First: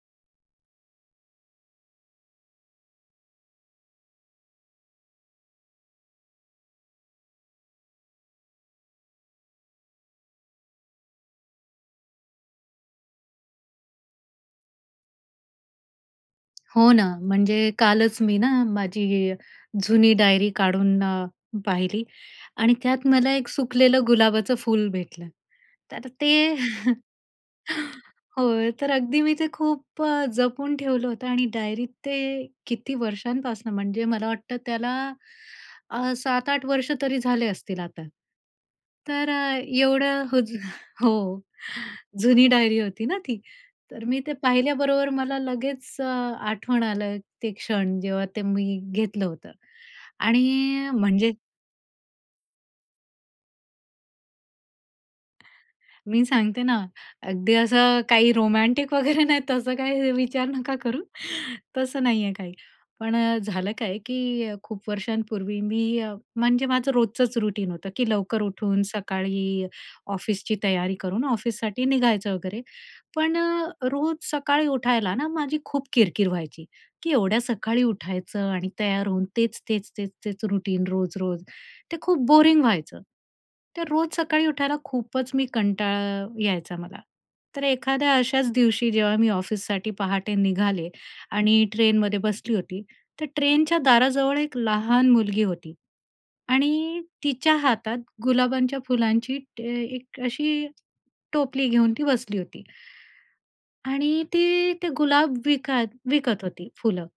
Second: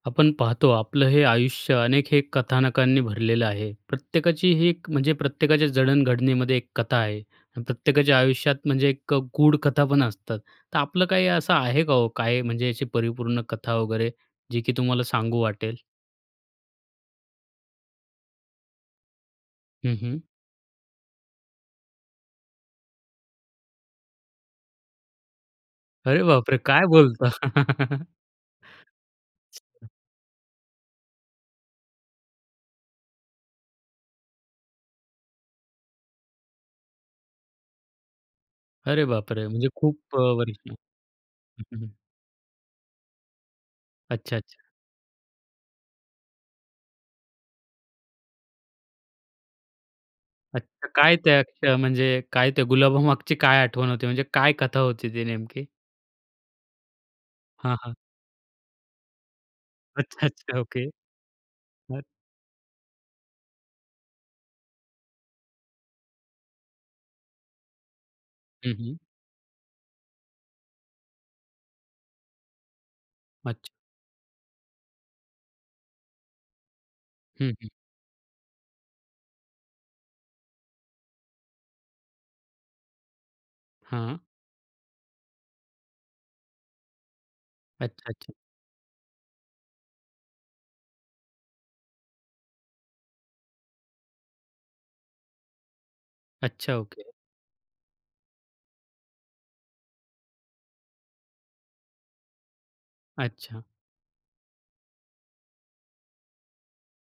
आपण पाहतो आपलं हे आयुष्य अनेक हे कथानकांनी भरलेलं आहे. प्रत्येकाची ही एक म्हणजे प्रत्येकाच्या जडण-घडणीमध्ये एक कथा आहे. प्रत्येकाच्या आयुष्यात म्हणजे एक अ, गूढ कथापण असतात. तर आपलं काही असं आहे का हो, काय म्हणजे याची परिपूर्ण कथा वगैरे जी की तुम्हाला सांगू वाटेल? हो ना. म्हणजे कालच मी ना, माझी ही हं, जुनी हं. डायरी काढून अ, पाहिली आणि त्यात मला एक सुकलेलं गुलाबाचं फूल भेटलं. तर अरे ते बापरे! काय बोलता? होय, तर अगदी मी ते खूप अ, जपून ठेवलं होतं आणि डायरीत ते किती वर्षांपासनं म्हणजे मला वाटतं त्याला अ, 6-7 वर्ष तरी झाले असतील आता. अरे तर बापरे! अ, म्हणजे खूप अ, एवढं हो ज वर्ष हं, हो, हं. जुनी डायरी होती ना ती. तर मी ते अच्छा, अच्छा. पाहिल्याबरोबर मला लगेच अ, आठवण आलं ते क्षण. जेव्हा ते मी घेतलं होतं. आणि अच्छा. काय म्हणजे त्या त्या म्हणजे काय त्या गुलाबामागची काय आठवण होती? म्हणजे काय कथा होती ती नेमकी? मी सांगते ना. अगदी हां, हां. असं काही रोमॅन्टिक वगैरे नाही तसं काही अच्छा, विचार अच्छा. नका ओके. करू. हां. तसं नाहीये काही. पण अ, झालं काय की खूप वर्षांपूर्वी मी म्हणजे माझं रोजचंच रूटीन होतं की लवकर हं, उठून हं. सकाळी ऑफिसची तयारी करून ऑफिससाठी निघायचं वगैरे. पण अ, अच्छा. रोज सकाळी उठायला ना, माझी खूप किरकिर व्हायची, की एवढ्या हं, हं. सकाळी उठायचं आणि तयार होऊन तेच-तेच-तेच तेच रूटीन रोज-रोज ते खूप बोरिंग व्हायचं. तर रोज हां. सकाळी उठायला खूपचं मी कंटाळा यायचा मला, तर अच्छा, एखाद्या अच्छा. अशाच दिवशी जेव्हा मी ऑफिससाठी पहाटे निघाले आणि ट्रेनमध्ये बसली होती. तर ट्रेनच्या दाराजवळ एक लहान मुलगी होती अच्छा. आणि ओके. तिच्या हातात गुलाबांच्या फुलांची एक ट एक अ, अशी टोपली घेऊन ती बसली होती. अच्छा. आणि ती ते गुलाब विकात विकत होती फुलं.